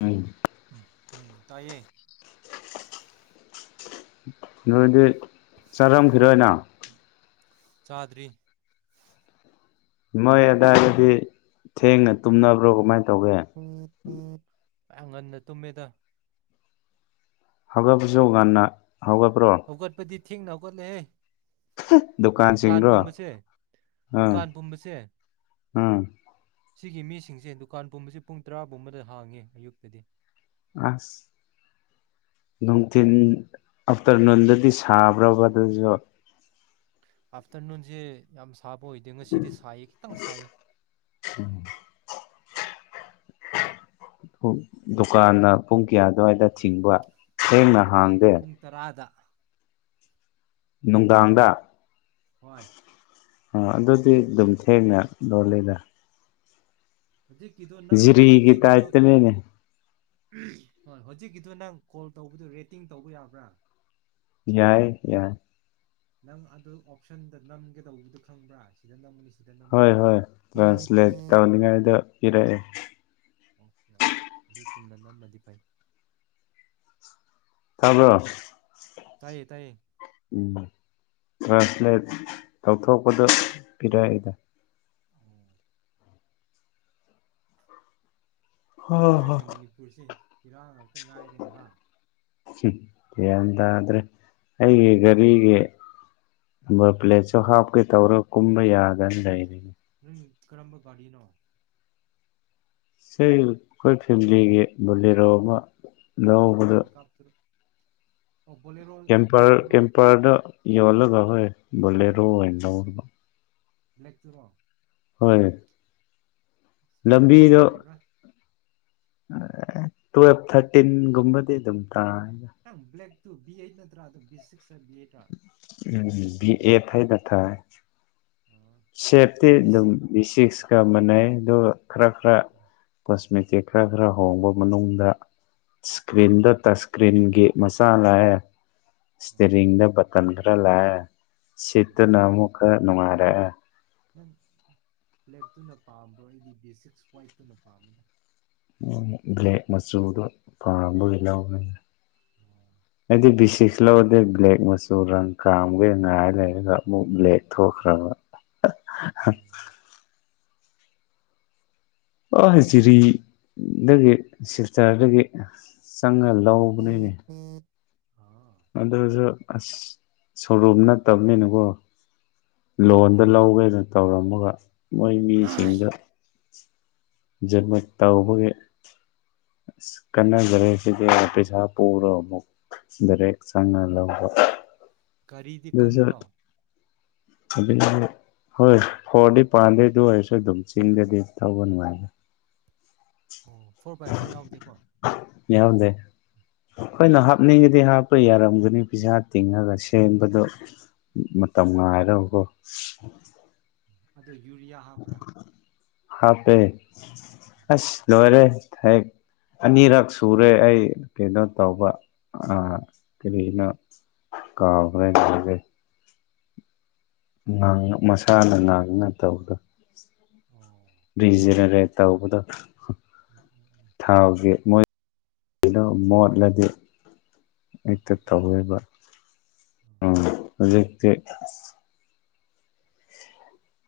ꯎꯝ ꯝ ꯎꯝ ꯇꯥꯏꯌꯦ ꯅꯣꯏꯗꯤ ꯆꯔꯝ ꯈꯔꯣꯏꯅ ꯆꯥꯗ꯭ꯔꯤ ꯃꯣꯏ ꯑꯗꯥꯗꯗꯤ ꯊꯦꯡꯅ ꯇꯨꯝꯅꯕ꯭ꯔꯣ ꯀꯃꯥꯏꯅ ꯇꯧꯒꯦ ꯎꯝ ꯍ ꯑ ꯉꯟꯅ ꯇꯨꯝꯃꯦꯗ ꯍꯧꯒꯠꯄꯁꯨ ꯉꯅ ꯍꯧꯒꯠ ꯄ꯭ꯔꯣ ꯊꯦꯡꯅꯕꯒꯠꯂꯦꯍꯩ ꯗꯨꯀꯥꯟꯁꯤꯡꯗꯣ ꯑꯝ ꯗꯨꯀꯥꯟ ꯄꯨꯝꯕꯁꯦ ꯎꯝ ꯁꯤꯒꯤ ꯃꯤꯁꯤꯡꯁꯦ ꯗꯨꯀꯥꯟ ꯄꯨꯝꯕꯁꯤꯦ ꯄꯨꯡ ꯇꯔꯥ ꯄꯨꯝꯕꯗ ꯍꯥꯡꯉꯦ ꯑꯌꯨꯛꯇꯗꯤ ꯑꯁ ꯅꯨꯡꯊꯤꯟ ꯑꯐꯇꯔ ꯅꯨꯅꯨꯡꯟꯗꯗꯤ ꯁꯥꯕ꯭ꯔꯕ ꯑꯗꯨꯁꯨ ꯑꯐꯇꯔꯅꯨꯟꯦ ꯁꯥꯕ ꯑꯣꯏꯗꯦ ꯉꯁꯤꯗꯤ ꯁꯥꯏꯌꯦ ꯈꯤꯇꯪ ꯁꯥꯏꯌꯦ ꯗꯨꯀꯥꯟꯅ ꯄꯨꯡ ꯀꯌꯥ ꯑꯗꯨꯋꯥꯏꯗ ꯊꯤꯡꯕ ꯊꯦꯡꯅ ꯗꯨꯀꯥꯟꯅ ꯍꯥꯡꯗꯦ ꯄꯨꯡ ꯇꯔꯥꯗ ꯅꯨꯡꯗꯥꯡꯗ ꯍꯣꯏ ꯑ ꯑꯗꯨꯗꯤ ꯑꯗꯨꯝ ꯊꯦꯡꯅ ꯂꯣꯜꯂꯤꯗ ꯍꯧꯖꯤꯛꯀꯤꯗꯣ ꯅꯪ ꯖꯤꯔꯤꯒ ꯍꯧꯖꯤꯛꯀꯤꯗꯣ ꯇꯥꯏꯠꯇꯅꯦꯅꯦ ꯍꯣꯏ ꯍꯧꯖꯤꯛꯀꯤꯗꯨ ꯅꯪ ꯀꯣꯜ ꯇꯧꯕꯗꯨ ꯔꯦꯇꯤꯡ ꯇꯧꯕ ꯌꯥꯕ꯭ꯔꯥ ꯌꯥꯏ ꯌꯥꯏ [inaudible] ꯍꯣꯏ ꯍꯣꯏ ꯍꯥꯏꯕꯗꯣ ꯇ꯭ꯔꯥꯟꯁꯂꯦꯠ ꯇꯧꯅꯤꯉꯥꯏꯗ ꯏꯤꯔꯛꯑꯦ ꯑꯣꯀꯦ ꯑꯣꯦ ꯑꯗꯨ ꯆꯨꯝꯅ ꯅꯃꯗꯤ ꯐꯩ ꯊꯕꯣ ꯇꯥꯏꯌꯦ ꯇꯥꯏꯌꯦ ꯇ꯭ꯔꯥꯟꯁꯂꯦꯠ ꯇꯧꯊꯣꯛꯄꯗ ꯄꯤꯔꯥꯗ ꯑꯣ ꯍ ꯈꯪꯗ꯭ꯔꯦꯅꯦ ꯃꯅꯤꯄꯨꯔꯁꯤꯦ ꯏꯔꯥꯡ ꯉꯥꯏꯔꯦꯅꯦ ꯍꯥ ꯁꯤ ꯀ ꯌꯥꯗ꯭ꯔꯦ ꯑꯩꯒꯤ ꯒꯥꯔꯤꯒꯤ ꯅꯝꯕꯔ ꯄ꯭ꯂꯦꯠꯁꯨ ꯍꯥꯞꯀꯦ ꯇꯧꯔꯣ ꯀꯨꯝꯕ ꯌꯥꯗꯅ ꯂꯩꯔꯤꯅꯤ ꯅꯪ ꯀꯔꯝꯕ ꯀꯅꯣ ꯁꯤ ꯑꯩꯈꯣꯏ ꯐꯦꯃꯤꯂꯤꯒꯤ ꯨꯂꯤꯔꯣ ꯑꯃ ꯑꯣ ꯌꯥꯎꯕꯗ ꯄꯤꯛꯀꯞꯇꯨꯔꯣ ꯑꯣ ꯕꯣꯂꯦꯔꯣ ꯀꯦꯝꯄꯔ ꯕ꯭ꯂꯦꯛꯇꯨꯔꯣ ꯀꯦꯝꯄꯔꯗ ꯌꯣꯜꯂꯒ ꯍꯣꯏ ꯕꯂꯦꯔꯣ ꯑꯦꯔ ꯂꯂ ꯇꯔꯣ ꯍꯣꯏ ꯕ꯭ꯂꯦꯛꯛꯇꯨ ꯀꯌꯥ ꯂꯝꯕꯤꯗꯣ ꯄꯤꯕ꯭ꯔꯥ ꯇꯨꯋꯦꯜꯞ ꯊꯥꯔꯇꯤꯟꯒꯨꯝꯕꯗꯤ ꯑꯗꯨꯝ ꯇꯥꯏ ꯭ꯂꯦꯛ ꯇꯨ ꯕꯤ ꯑꯦꯗ ꯅꯠꯇ꯭ꯔꯥ ꯑꯗꯨ ꯛꯁ ꯕꯤ ꯎꯝ ꯑꯦ ꯊꯩꯗ ꯊ ꯑꯣ ꯁꯦꯞꯇꯤ ꯕꯤ ꯑꯗꯨꯝ ꯁꯤꯛꯁ ꯕꯤꯁꯤꯁꯀ ꯁꯥꯟꯅꯩꯗꯨ ꯈꯔ ꯈꯔ ꯀꯣꯁꯃꯦꯇꯤꯛ ꯈꯔ ꯈꯔ ꯍꯣꯡꯕ ꯃꯅꯨꯡꯗ ꯑꯣ ꯏꯁꯀ꯭ꯔꯤꯟꯗ ꯇꯁ ꯏꯁꯀ꯭ꯔꯤꯟꯒꯤ ꯃꯆꯥ ꯂꯥꯛꯑꯦ ꯑꯣ ꯏꯁꯇꯔꯤꯡꯗ ꯕꯇꯟ ꯈꯔ ꯂꯥꯛꯑꯦ ꯎꯝ ꯁꯤꯠꯇꯨꯅ ꯑꯃꯨꯛ ꯈꯔ ꯅꯨꯡꯉꯥꯏꯔꯛꯑꯦ ꯅꯪ ꯕ꯭ꯂꯦꯛꯇꯨꯅ ꯄꯥꯝꯕ꯭ꯔꯣ ꯑꯩꯗꯤ ꯕꯦꯁꯤꯛꯁ ꯋꯥꯋꯥꯏꯠꯇꯨꯅ ꯄꯥꯝꯃꯤꯅ ꯎꯝ꯭ꯂ ꯃꯁꯨꯗ ꯄꯥꯝꯕ ꯑꯩꯗꯤ ꯕꯤꯁꯤꯛꯁ ꯂꯧꯔꯗꯦ ꯕ꯭ꯂꯦꯛ ꯃꯆꯨ ꯔꯪ ꯀꯥꯝꯒꯩ ꯉꯥꯏ ꯂꯩꯔꯒ ꯑꯃꯨꯛ ꯕ꯭ꯂꯦꯛ ꯊꯣꯛꯈ꯭ꯔꯕ ꯑꯣ ꯍꯖꯤꯔꯤꯗꯒꯤ ꯁꯤꯜꯆꯔꯗꯒꯤ ꯆꯪꯍꯜꯂ ꯍꯝ ꯎꯝ ꯑꯥ ꯑꯗꯨꯁꯨ ꯑꯁ ꯁꯣꯔꯨꯝ ꯅꯠꯇꯕꯅꯤꯅꯀꯣ ꯑꯣ ꯂꯣꯟꯗ ꯂꯧꯒꯦꯅ ꯇꯧꯔꯝꯃꯒ ꯃꯣꯏ ꯃꯤꯁꯤꯡꯗꯖ ꯇꯧꯕꯒꯤ ꯀꯥꯟꯖꯔꯦ ꯁꯤꯗꯤ ꯄꯩꯁꯥ ꯄꯨꯔꯒ ꯑꯃꯨꯛ ꯗꯥꯏꯔꯦꯛ ꯆꯪꯅ ꯂꯧꯕ ꯀꯔꯤꯗꯤ ꯀꯟꯕ꯭ꯔꯣ ꯑꯗꯨ ꯍꯣꯏ ꯐꯣꯔꯗꯤ ꯄꯥꯟꯗꯩꯗ ꯑꯣꯏꯔꯁꯨ ꯑꯗꯨꯝ ꯆꯤꯡꯗꯗꯤ ꯊꯧꯕ ꯅꯨꯡꯉꯥꯏꯅ ꯑꯣ ꯐꯣꯔ ꯕꯥꯏ ꯐꯣꯔ ꯌꯥꯎꯗꯦꯀꯣ ꯌꯥꯎꯗꯦ ꯍꯈꯣꯏꯅꯍꯥꯛ ꯅꯤꯡꯉꯗꯤ ꯍꯥꯞꯄ ꯌꯥꯔꯝꯒꯅꯤ ꯄꯩꯁꯥ ꯇꯤꯡꯉꯒ ꯁꯦꯝꯕꯗꯣ ꯃꯇꯝ ꯉꯥꯏꯔꯀꯣ ꯑꯗꯨꯣ ꯌꯨꯔꯤꯌꯥ ꯍꯥꯞꯄ꯭ꯔꯥ ꯍꯥꯞꯄꯦ ꯑꯁ ꯂꯣꯏꯔꯦ ꯍꯦꯛ ꯑꯅꯤꯔꯛ ꯁꯨꯔꯦ ꯑꯩ ꯀꯩꯅꯣ ꯇꯧꯕ ꯀꯔꯤꯅꯣ ꯀꯥꯎꯈ꯭ꯔꯦ ꯂꯣꯏꯔꯦ ꯥꯡ ꯃꯁꯥꯅ ꯉꯥꯡꯅ ꯇꯧꯔ ꯑꯣ ꯔꯤꯖꯔ ꯇ ꯍꯕꯗ ꯎꯝ ꯎꯝ ꯎꯝ ꯊꯥꯎꯁꯦ ꯃꯣꯏ ꯀꯩꯅꯣ ꯃꯣꯠꯂꯗꯤꯦ ꯍꯦꯛꯇ ꯀꯥꯔꯄꯦꯇꯔꯗꯣ ꯇꯧꯋꯕ ꯎꯝ ꯍꯧꯖꯤꯛ ꯇ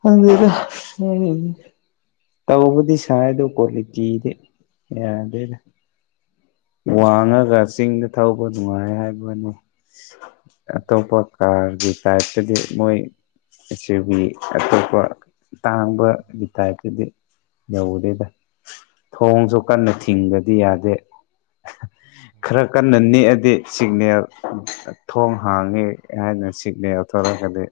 ꯑꯗꯨꯗ ꯇꯧꯕꯕꯨꯗꯤ ꯁꯥꯏꯗꯣ ꯀꯂ ꯀꯗꯤꯦ ꯌꯥꯗꯗ ꯋꯥꯡꯉꯒ ꯆꯤꯡꯗ ꯊꯧꯕ ꯅꯨꯡꯉꯥꯏ ꯍꯥꯏꯕꯅꯤ ꯑꯇꯣꯞꯄ ꯀꯥꯔꯒꯤ ꯇꯥꯏꯞꯇꯗꯤ ꯃꯣꯏ ꯑꯦ ꯕꯤ ꯑꯇꯣꯞꯄ ꯇꯥꯡꯕꯒꯤ ꯇꯥꯏꯞꯇꯗꯤ ꯌꯧꯗꯦꯗ ꯊꯣꯡꯁꯨ ꯀꯟꯅ ꯊꯤꯡꯕꯗꯤ ꯌꯥꯗꯦ [unintelligible] ꯑꯣ ꯈꯔ ꯀꯟꯅ ꯍꯣꯏ ꯊꯣꯡꯗꯤ ꯅꯦꯛꯑꯗꯤ ꯁꯤꯒꯅꯦꯜ ꯊꯣꯡ ꯍꯥꯡꯉꯤ ꯍꯥꯏꯅ ꯁꯤꯠꯅꯦ ꯂꯧꯎꯊꯣꯔꯛꯒꯗꯤ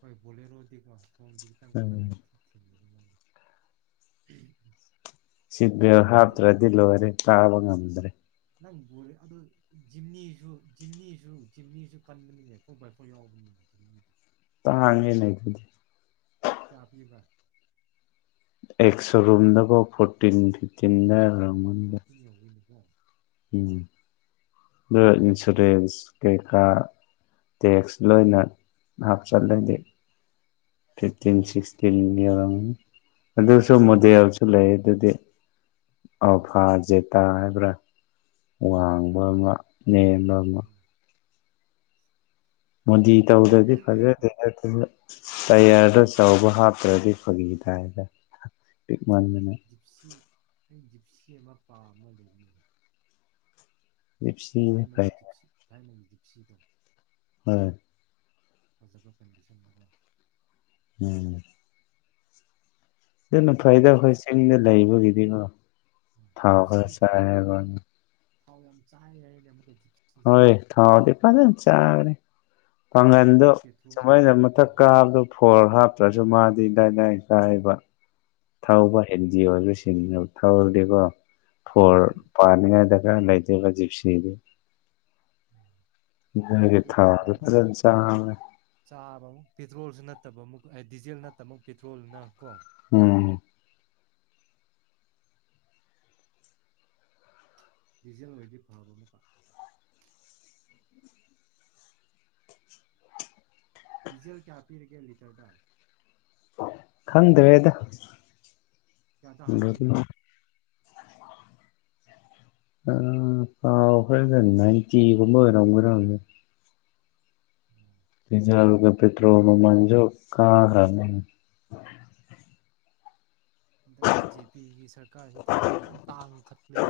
ꯍꯣꯏꯕꯨꯣꯂꯔ ꯑꯣꯗꯤꯀꯣ ꯐꯣꯡ ꯈꯤꯇꯪ ꯀꯜꯂ ꯎꯝ ꯁꯤꯄꯣ ꯍꯥꯞꯇ꯭ꯔꯗꯤ ꯂꯣꯏꯔꯦ ꯀꯥꯕ ꯉꯝꯗ꯭ꯔꯦ ꯅꯪ ꯦ ꯑꯗꯨ ꯖꯤꯝꯅꯤꯁꯨ ꯖꯤꯝꯅꯤꯁꯨ ꯖꯤꯝꯅꯤꯁꯨ ꯀꯟꯕꯅꯤꯅꯦ ꯐꯣꯔ ꯕꯥꯏ ꯐꯣꯔ ꯌꯥꯎꯕ ꯇꯥꯡꯉꯦꯅꯦ ꯑꯗꯨꯗꯤ ꯆꯥꯄꯤꯕ ꯑꯦꯁꯣ ꯔꯨꯝ ꯗꯕ ꯐꯣꯔ ꯆꯗꯔ ꯑ ꯔꯃꯟꯗ ꯐꯣꯔꯇꯤꯟ ꯌꯧꯒꯅꯤꯀꯣ ꯎꯝ ꯏꯟꯁꯨꯔꯦꯟꯁ ꯀꯩꯀꯥ ꯇꯦꯛꯁ ꯂꯣꯏꯅ ꯍꯥꯞꯆꯜꯂꯗꯤꯦ ꯐꯤꯐꯇꯤꯟ ꯎꯝ ꯁꯤꯛꯁꯇꯤꯟ ꯌꯎꯔꯝꯅꯤ ꯑꯗꯨꯁꯨ ꯎꯝ ꯃꯣꯗꯦꯜꯁꯨ ꯂꯩ ꯑꯗꯨꯗꯤ ꯎꯝ ꯑꯜꯐꯥ ꯖꯦꯇꯥ ꯍꯥꯏꯕ꯭ꯔꯥ ꯑꯣ ꯋꯥꯡꯕ ꯑꯃ ꯅꯦꯝꯕ ꯑꯃ ꯍꯣꯏ ꯃꯣꯗꯤ ꯇꯧꯗ꯭ꯔꯗꯤ ꯐꯖꯦ ꯑꯗꯨ ꯇꯌꯥꯔꯗ ꯑꯆꯧꯕ ꯍꯥꯞꯇ꯭ꯔꯗꯤ ꯐꯒꯤꯗꯥꯥꯏꯅ ꯃꯥꯡꯗꯅ ꯖꯤꯞꯁꯤ ꯑꯩ ꯖꯤꯞꯁꯤ ꯑꯃ ꯄꯥ ꯑꯃ ꯂꯩꯃꯤ ꯖꯤꯞꯁꯤꯅ ꯊꯥꯏꯅꯒꯤ ꯐꯩ ꯇꯤꯞꯁꯤ ꯊꯥꯏꯅꯒꯤ ꯞꯁꯤꯗꯣꯡ ꯍꯝ ꯐꯖꯕ ꯀꯟꯗꯤꯁꯟꯗꯣ ꯎꯝ ꯑꯗꯨꯅ ꯑꯗꯨ ꯐꯩꯗ ꯑꯩꯈꯣꯏ ꯖꯤꯞꯁꯤ ꯆꯤꯡꯗ ꯂꯩꯕꯒꯤꯗꯤꯀꯣ ꯍꯣꯏ ꯊꯥꯎ ꯈꯔ ꯆꯥꯏꯕꯅ ꯍꯥꯎ ꯌꯥꯝ ꯆꯍꯥꯏꯦ ꯍꯥꯏ ꯑꯃꯛ ꯀꯩꯦ ꯍꯣꯏ ꯊꯥꯎꯗꯤꯄꯗ ꯆꯔꯦ ꯑꯗꯨꯒ ꯄꯥꯡꯒꯟꯗꯣ ꯑꯃꯨꯛ ꯄꯦꯇ꯭ꯔꯣꯜ ꯁꯃꯥꯏꯅ ꯃꯊꯛ ꯎꯝ ꯀꯥꯕꯗꯣ ꯐꯣꯣꯔ ꯍꯥꯞꯇ꯭ꯔꯁꯨ ꯖꯃꯥꯗꯤꯗꯥꯏ ꯀꯥꯏꯕ ꯊꯧꯕ ꯎꯝ ꯑꯦꯟ ꯖꯤ ꯑꯣꯏꯕꯁꯤꯡꯅꯦꯕ ꯊꯧꯔꯗꯤꯀꯣ ꯐꯣꯔ ꯎꯝ ꯄꯥꯅꯤꯉꯥꯏ ꯗꯔꯀꯥꯔ ꯂꯩꯇꯣꯏꯕ ꯖꯤꯞꯁꯤꯗꯤ ꯎꯝ ꯃꯣꯏꯒꯤ ꯑꯗꯨ ꯊꯥꯎꯗꯣ ꯊꯥꯎꯗꯤ ꯐꯖꯅ ꯆꯥꯕꯅꯦ ꯆꯥꯕ ꯑꯃꯛ ꯄꯦꯇ꯭ꯔꯣꯜꯁꯨ ꯅꯠꯇꯕ ꯑꯃꯨꯛ ꯗꯤꯖꯜꯅ ꯇꯠꯇꯕ ꯄꯦꯇ꯭ꯔꯣꯜꯅ ꯀꯣ ꯎꯝ ꯗꯤꯖꯦꯜ ꯑꯣꯏꯗꯤ ꯐꯕ ꯑꯃꯨꯀꯛ ꯗꯤꯖꯦꯜ ꯀꯌꯥ ꯄꯤꯔꯒꯦ ꯂꯤꯇꯔꯗꯥ ꯈꯪꯗꯥꯔꯦꯗ ꯀꯌꯥꯗ ꯍꯥꯟꯒꯦ ꯅꯪ ꯑ ꯀꯥꯎꯈꯔꯦꯗ ꯅꯥꯏꯟꯇꯤ ꯒꯨꯝꯕ ꯑꯣꯏꯔꯝꯒꯗꯔꯥ ꯈꯪꯗꯦ ꯄꯤꯖ ꯀ [unintelligible] ꯄꯦꯇꯔꯣꯜ ꯃꯃꯟꯖꯨ ꯀꯥꯈꯔꯕꯅꯤ ꯍꯟꯗꯛ ꯕꯤ ꯖꯦ ꯄꯤꯒꯤ ꯁꯔꯀꯥꯔꯁꯤ ꯊꯥꯎꯗꯤ ꯐꯖꯅ ꯇꯥꯡꯅꯈꯠꯂꯦ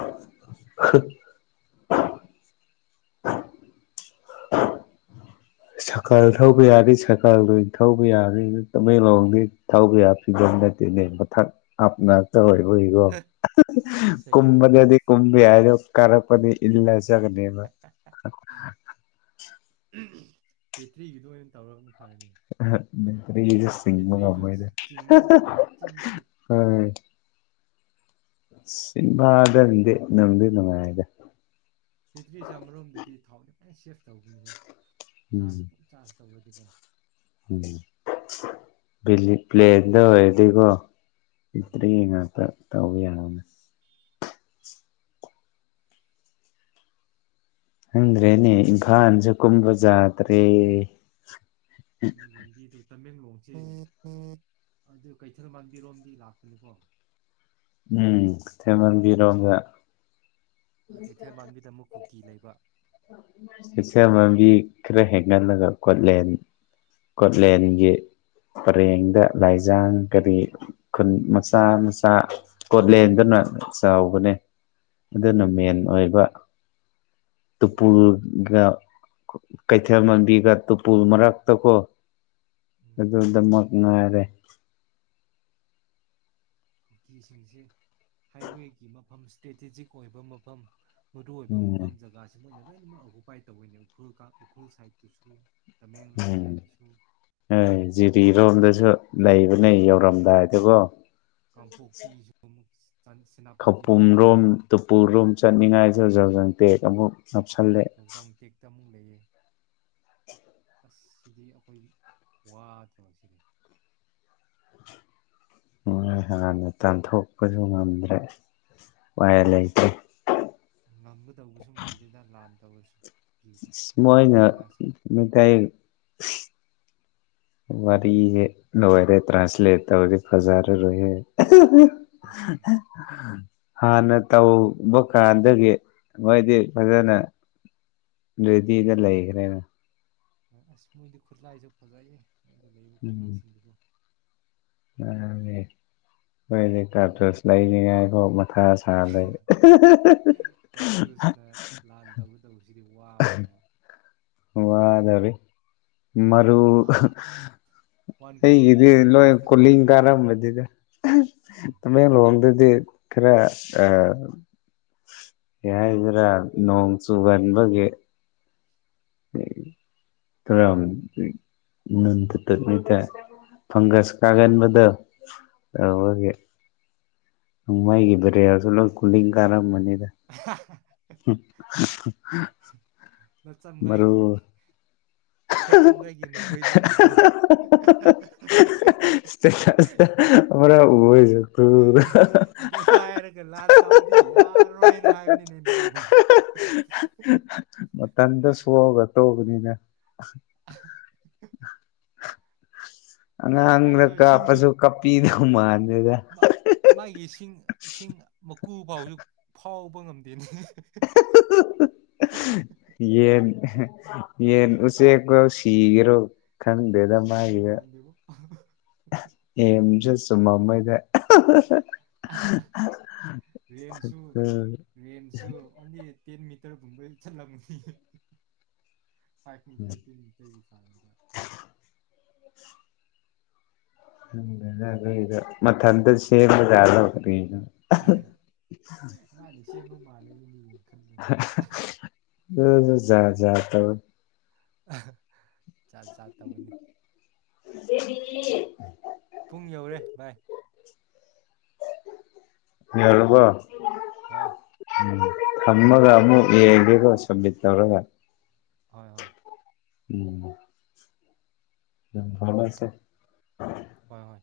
ꯁꯔꯀꯥꯔ ꯊꯧꯕ ꯌꯥꯔꯗꯤ ꯁꯔꯀꯥꯔ ꯂꯣꯏ ꯊꯧꯕ ꯌꯥꯅꯤ ꯇꯃꯦ ꯂꯣꯡꯗꯤ ꯊꯧꯕ ꯌꯥ ꯗꯔꯤꯕ ꯍꯟꯗꯛꯇꯤꯅꯦ ꯅ ꯃꯊꯛ ꯑꯞ ꯉꯥꯛꯇ ꯑꯣꯏꯔꯦ ꯑꯣꯏꯕꯣ ꯁꯥꯏꯀꯜ ꯀꯨꯝꯕꯗꯗꯤ ꯀꯨꯝꯕ ꯌꯥꯏꯔꯣ ꯀꯔꯄꯗꯤ ꯏꯂꯥꯒ ꯆꯠꯀꯅꯤꯕ ꯕꯦꯇ꯭ꯔꯤꯒꯤꯗꯣ ꯑꯣꯏꯅ ꯇꯧꯔꯒꯅ ꯅꯠꯇ ꯁꯤ ꯕꯦꯇ꯭ꯔꯤꯁꯨ ꯉꯃꯣꯏꯗ ꯍ ꯆꯤꯡꯕ ꯉꯝꯃꯣꯏꯗ ꯆꯤꯡꯗꯗꯤ [unintelligible] ꯁꯤꯕꯥꯗꯗꯦ [unintelligible] ꯅꯨꯡꯗꯤ ꯅꯨꯡꯉꯥꯏꯗ ꯕꯦꯇ꯭ꯔꯤ ꯁ ꯑꯃꯔꯣꯝꯗꯗꯤ ꯊꯥꯎꯗꯤ ꯐꯖꯅ ꯁꯦꯞ ꯇꯧꯕꯅꯤ ꯍꯦ ꯎꯝ ꯆꯥꯔꯁ ꯇꯩꯔꯗꯤꯀꯣ ꯎꯝ ꯄ꯭ꯂꯦꯟꯗ ꯑꯣꯏꯔꯗꯤꯀꯣ ꯎꯝ ꯕꯦꯇ꯭ꯔꯤ ꯉꯥꯛꯇ ꯇꯧꯕ ꯌꯥꯕꯅꯦ ꯍꯡꯗꯦ ꯇꯦꯅꯦ ꯍꯦꯛ ꯏꯝꯐꯥꯜꯁꯨ ꯀꯨꯝꯕ ꯥ ꯖꯥ ꯇꯔꯦ ꯅꯪ ꯂꯝꯕꯤꯗꯨ ꯇꯃꯦꯡꯂꯣꯡꯁꯦ ꯑꯗꯨ ꯀꯩꯊꯦꯜ ꯃꯥꯟꯕꯤꯔꯣꯝꯗꯩ ꯂꯥꯛꯄꯅꯤꯀꯣ ꯎꯝ ꯀꯩꯊꯦꯜ ꯃꯥꯟꯕꯤꯔꯣꯝꯗ ꯀꯩꯊꯦꯜ ꯃꯥꯟꯕꯤꯗ ꯑꯃꯨꯛ ꯀꯨꯀꯤ ꯂꯩꯕ ꯀꯋꯦꯜ ꯃꯥꯟꯕꯤ ꯈꯔ ꯍꯦꯟꯒꯠꯂꯒ ꯀꯣꯠꯂꯦꯟ ꯀꯣꯠꯂꯦꯟꯒꯤ ꯄꯔꯦꯡꯗ ꯂꯥꯏꯖꯥꯡ ꯀꯔꯤ ꯈꯨꯟ ꯃꯆꯥ ꯃꯆꯥ ꯎꯝ ꯀꯣꯠꯂꯦꯟꯗꯨꯅ ꯆꯥꯎꯕꯅꯦ ꯑꯗꯨꯅ ꯃꯦꯟ ꯎꯝ ꯑꯣꯏꯕ ꯎꯝ ꯇꯨꯄꯨꯜꯒ ꯀꯩꯊꯦꯜ ꯃꯟꯕꯤꯒ ꯇꯨꯄꯨꯜ ꯃꯔꯛꯇꯀꯣ ꯑꯗꯨꯗꯃꯛ ꯉꯥꯏꯔꯦ ꯀꯨꯀꯤꯁꯤꯡꯁꯦ ꯍꯥꯏꯋꯦꯒꯤ ꯃꯐꯝ ꯏꯁꯇ꯭ꯔꯦꯇꯦꯖꯤꯛ ꯑꯣꯏꯕ ꯃꯐꯝ ꯃꯔꯨꯑꯣ ꯑꯣꯏꯕ ꯎꯝ ꯃꯐꯝ ꯖꯒꯥꯁꯤ ꯃꯣꯏꯅ ꯂꯣꯏꯅꯃꯛ ꯑꯣꯀꯨꯄꯥꯏ ꯇꯧꯕꯅꯦ ꯎꯈ꯭ꯔꯨꯜ ꯎꯈ꯭ꯔꯨꯜ ꯁꯥꯏꯠꯇꯁꯨ ꯇꯃꯦꯡꯂꯣꯡ ꯎꯝ ꯁꯥꯏꯠꯇꯁꯨ ꯍꯥ ꯖꯤꯔꯤꯔꯣꯝꯗꯁꯨ ꯂꯩꯕꯅꯦ ꯍꯣꯏ ꯌꯧꯔꯝꯗꯥꯏꯗ ꯀꯣ ꯀꯥꯡꯄꯣꯛꯄꯤꯁꯨ ꯑꯃꯨꯛ ꯁꯦꯅꯥꯄꯇꯤꯁꯨ ꯈꯩꯄꯨꯝ ꯌꯦꯡꯉꯨꯅꯤ ꯔꯣꯝ ꯇꯨꯄꯨ ꯔꯣꯝ ꯆꯠꯅꯤꯡꯉꯥꯏꯁꯨ [unintelligible] ꯍꯧꯖꯛꯖ ꯇꯦꯀꯁ ꯑꯃꯨꯛ ꯥꯅꯞꯁꯜꯂꯦ ꯂꯩ ꯑꯁ ꯁꯤꯗꯤ ꯑꯩꯈꯣꯏ ꯋꯥꯗ꯭ꯔꯣ ꯁꯗꯤ ꯍꯥꯟꯅ ꯇꯥꯟꯊꯣꯛꯄꯁꯨ ꯉꯝꯗ꯭ꯔꯦ ꯋꯥꯏ ꯂꯩꯇꯦ ꯇꯥꯁꯨ ꯃꯣꯏꯅ ꯃꯊꯥꯏ ꯋꯥꯔꯤꯦ ꯂꯣꯏꯔꯦ ꯇ꯭ꯔꯥꯟꯁꯂꯦꯠ ꯇꯧꯗꯤꯦ ꯐꯖꯔꯔꯣꯏꯍꯦ ꯎꯝ [unintelligible] ꯍꯥꯟꯅ ꯇꯧꯕ ꯀꯥꯟꯗꯒꯤ ꯃꯣꯏꯗꯤ ꯐꯖꯅ ꯔꯦꯗꯤꯗ ꯂꯩꯈ꯭ꯔꯦꯅ ꯑꯁ ꯃꯣꯏꯗꯤ ꯈꯔꯂꯁꯨ ꯐꯖꯥꯏꯌꯦ ꯑꯩꯗ ꯂꯩꯔꯤꯕ ꯈꯨꯠꯂꯥꯏꯁꯤꯡꯗꯨꯕꯨꯣ ꯑ ꯑꯣꯏꯣꯏ ꯀꯥ ꯌꯥꯔꯣꯏ ꯇꯁ ꯂꯅꯤ ꯊ ꯁ ꯂꯩ ꯀꯥꯔꯇꯨꯁꯅ ꯂꯥꯟ ꯇꯧꯕ ꯇꯧꯕꯁꯤꯗꯤ ꯋꯥꯒꯅꯦꯕ ꯃꯤꯗꯤ ꯋꯥꯗꯦ ꯃꯤꯗꯤ ꯃꯔꯔ ꯑꯥ ꯋꯥꯟ ꯑꯩꯒꯤꯗꯤ ꯀꯤꯂꯣꯃꯤꯇꯔꯒꯤ ꯂꯣꯏ ꯔꯦꯟꯖꯇ ꯀꯣꯂꯤꯡ ꯀꯥꯞꯄꯤꯔꯛꯀꯩꯅꯦꯕ ꯀꯥꯔꯝꯕꯗꯨꯗ ꯇꯃꯦꯡꯂꯣꯡꯗꯗꯤ ꯈꯔ ꯀꯩ ꯍꯥꯏꯗꯔꯥ ꯅꯣꯡ ꯆꯨꯒꯟꯕꯒꯤ ꯊꯔꯥ ꯅꯟ ꯊꯇ ꯐꯪꯒꯁ ꯀꯥꯒꯟꯕꯗ ꯑ ꯑꯥ ꯍꯀꯦ ꯍꯪꯥꯏꯒꯤꯕ꯭ꯔꯦ ꯌꯥ ꯁꯂꯣ ꯀꯨꯂꯤꯡ ꯈꯥꯔꯝ ꯃꯅꯤ [unintelligible] ꯂꯠ ꯆꯝꯒꯥꯏꯒꯤ ꯎꯕ꯭ꯔꯣ ꯔ ꯑꯣꯖ ꯑꯗꯨꯥꯏꯔꯒ ꯂꯥꯟ ꯇꯧꯕꯗꯤ ꯌꯥꯔꯔꯣꯏꯅ ꯍꯥꯏꯕꯅꯤꯅꯦ ꯑꯩꯅ ꯃꯥꯕꯨ ꯄꯨꯅꯤꯅ [inaudible] ꯍ [inaudible] ꯑꯉꯥꯡꯗ ꯃꯥꯏꯗꯣ ꯁꯤꯡꯁꯨ ꯀꯥꯞꯄꯁꯨ ꯀꯥꯞꯄꯤꯗꯧ ꯃꯥꯟꯗꯗ ꯏꯁꯤꯡ ꯃꯀꯨ ꯐꯥꯎ ꯍꯧꯖꯤꯛ ꯍꯥꯎꯕ ꯉꯝꯗꯦꯅꯤ ꯌꯦ ꯌꯦ ꯎꯆꯦ ꯁꯤꯒ꯭ꯔꯧ ꯈꯟꯗꯦꯗ ꯁꯤꯗꯧ ꯃꯥꯒꯤ ꯃꯥꯟꯗꯦꯕꯣ ꯁꯨꯝꯃꯃꯗ ꯔꯦꯟꯁꯨ [unintelligible] ꯔꯦꯟꯁꯨ [inaudible] ꯑꯣꯟꯂꯤ ꯇꯦꯟ ꯃꯤꯇꯔꯒꯨꯝꯕꯩ ꯆꯠꯂꯝ ꯐꯥꯏꯚ ꯃꯤꯇꯔ ꯇꯤꯟꯇꯔ ꯆ ꯃꯟꯗꯁꯤꯗ ꯑꯣꯏ ꯃꯥꯅ ꯁꯦꯝꯕ ꯃꯥꯜꯂꯦꯕ ꯃꯤꯅ ꯈꯟꯕ ꯀꯥꯟꯗ ꯑꯗꯨ ꯌꯥ ꯌꯥ ꯇ ꯑ ꯆꯥꯛ ꯆꯥ ꯇꯧꯕꯅꯤ ꯗꯦꯗꯤ ꯄꯨꯡ ꯌꯧꯔꯦ ꯕꯥꯏ ꯍꯔꯕ ꯀꯣ ꯍꯣꯏ ꯎꯝ ꯊꯃꯒꯃ ꯌꯦꯦꯒꯒ ꯁꯝꯃꯦ ꯇꯧꯔꯒ ꯍꯣꯏ ꯍꯣꯏ ꯎꯝ ꯎꯝ ꯐꯂꯁꯦ ꯍꯣꯏ ꯍꯣꯏ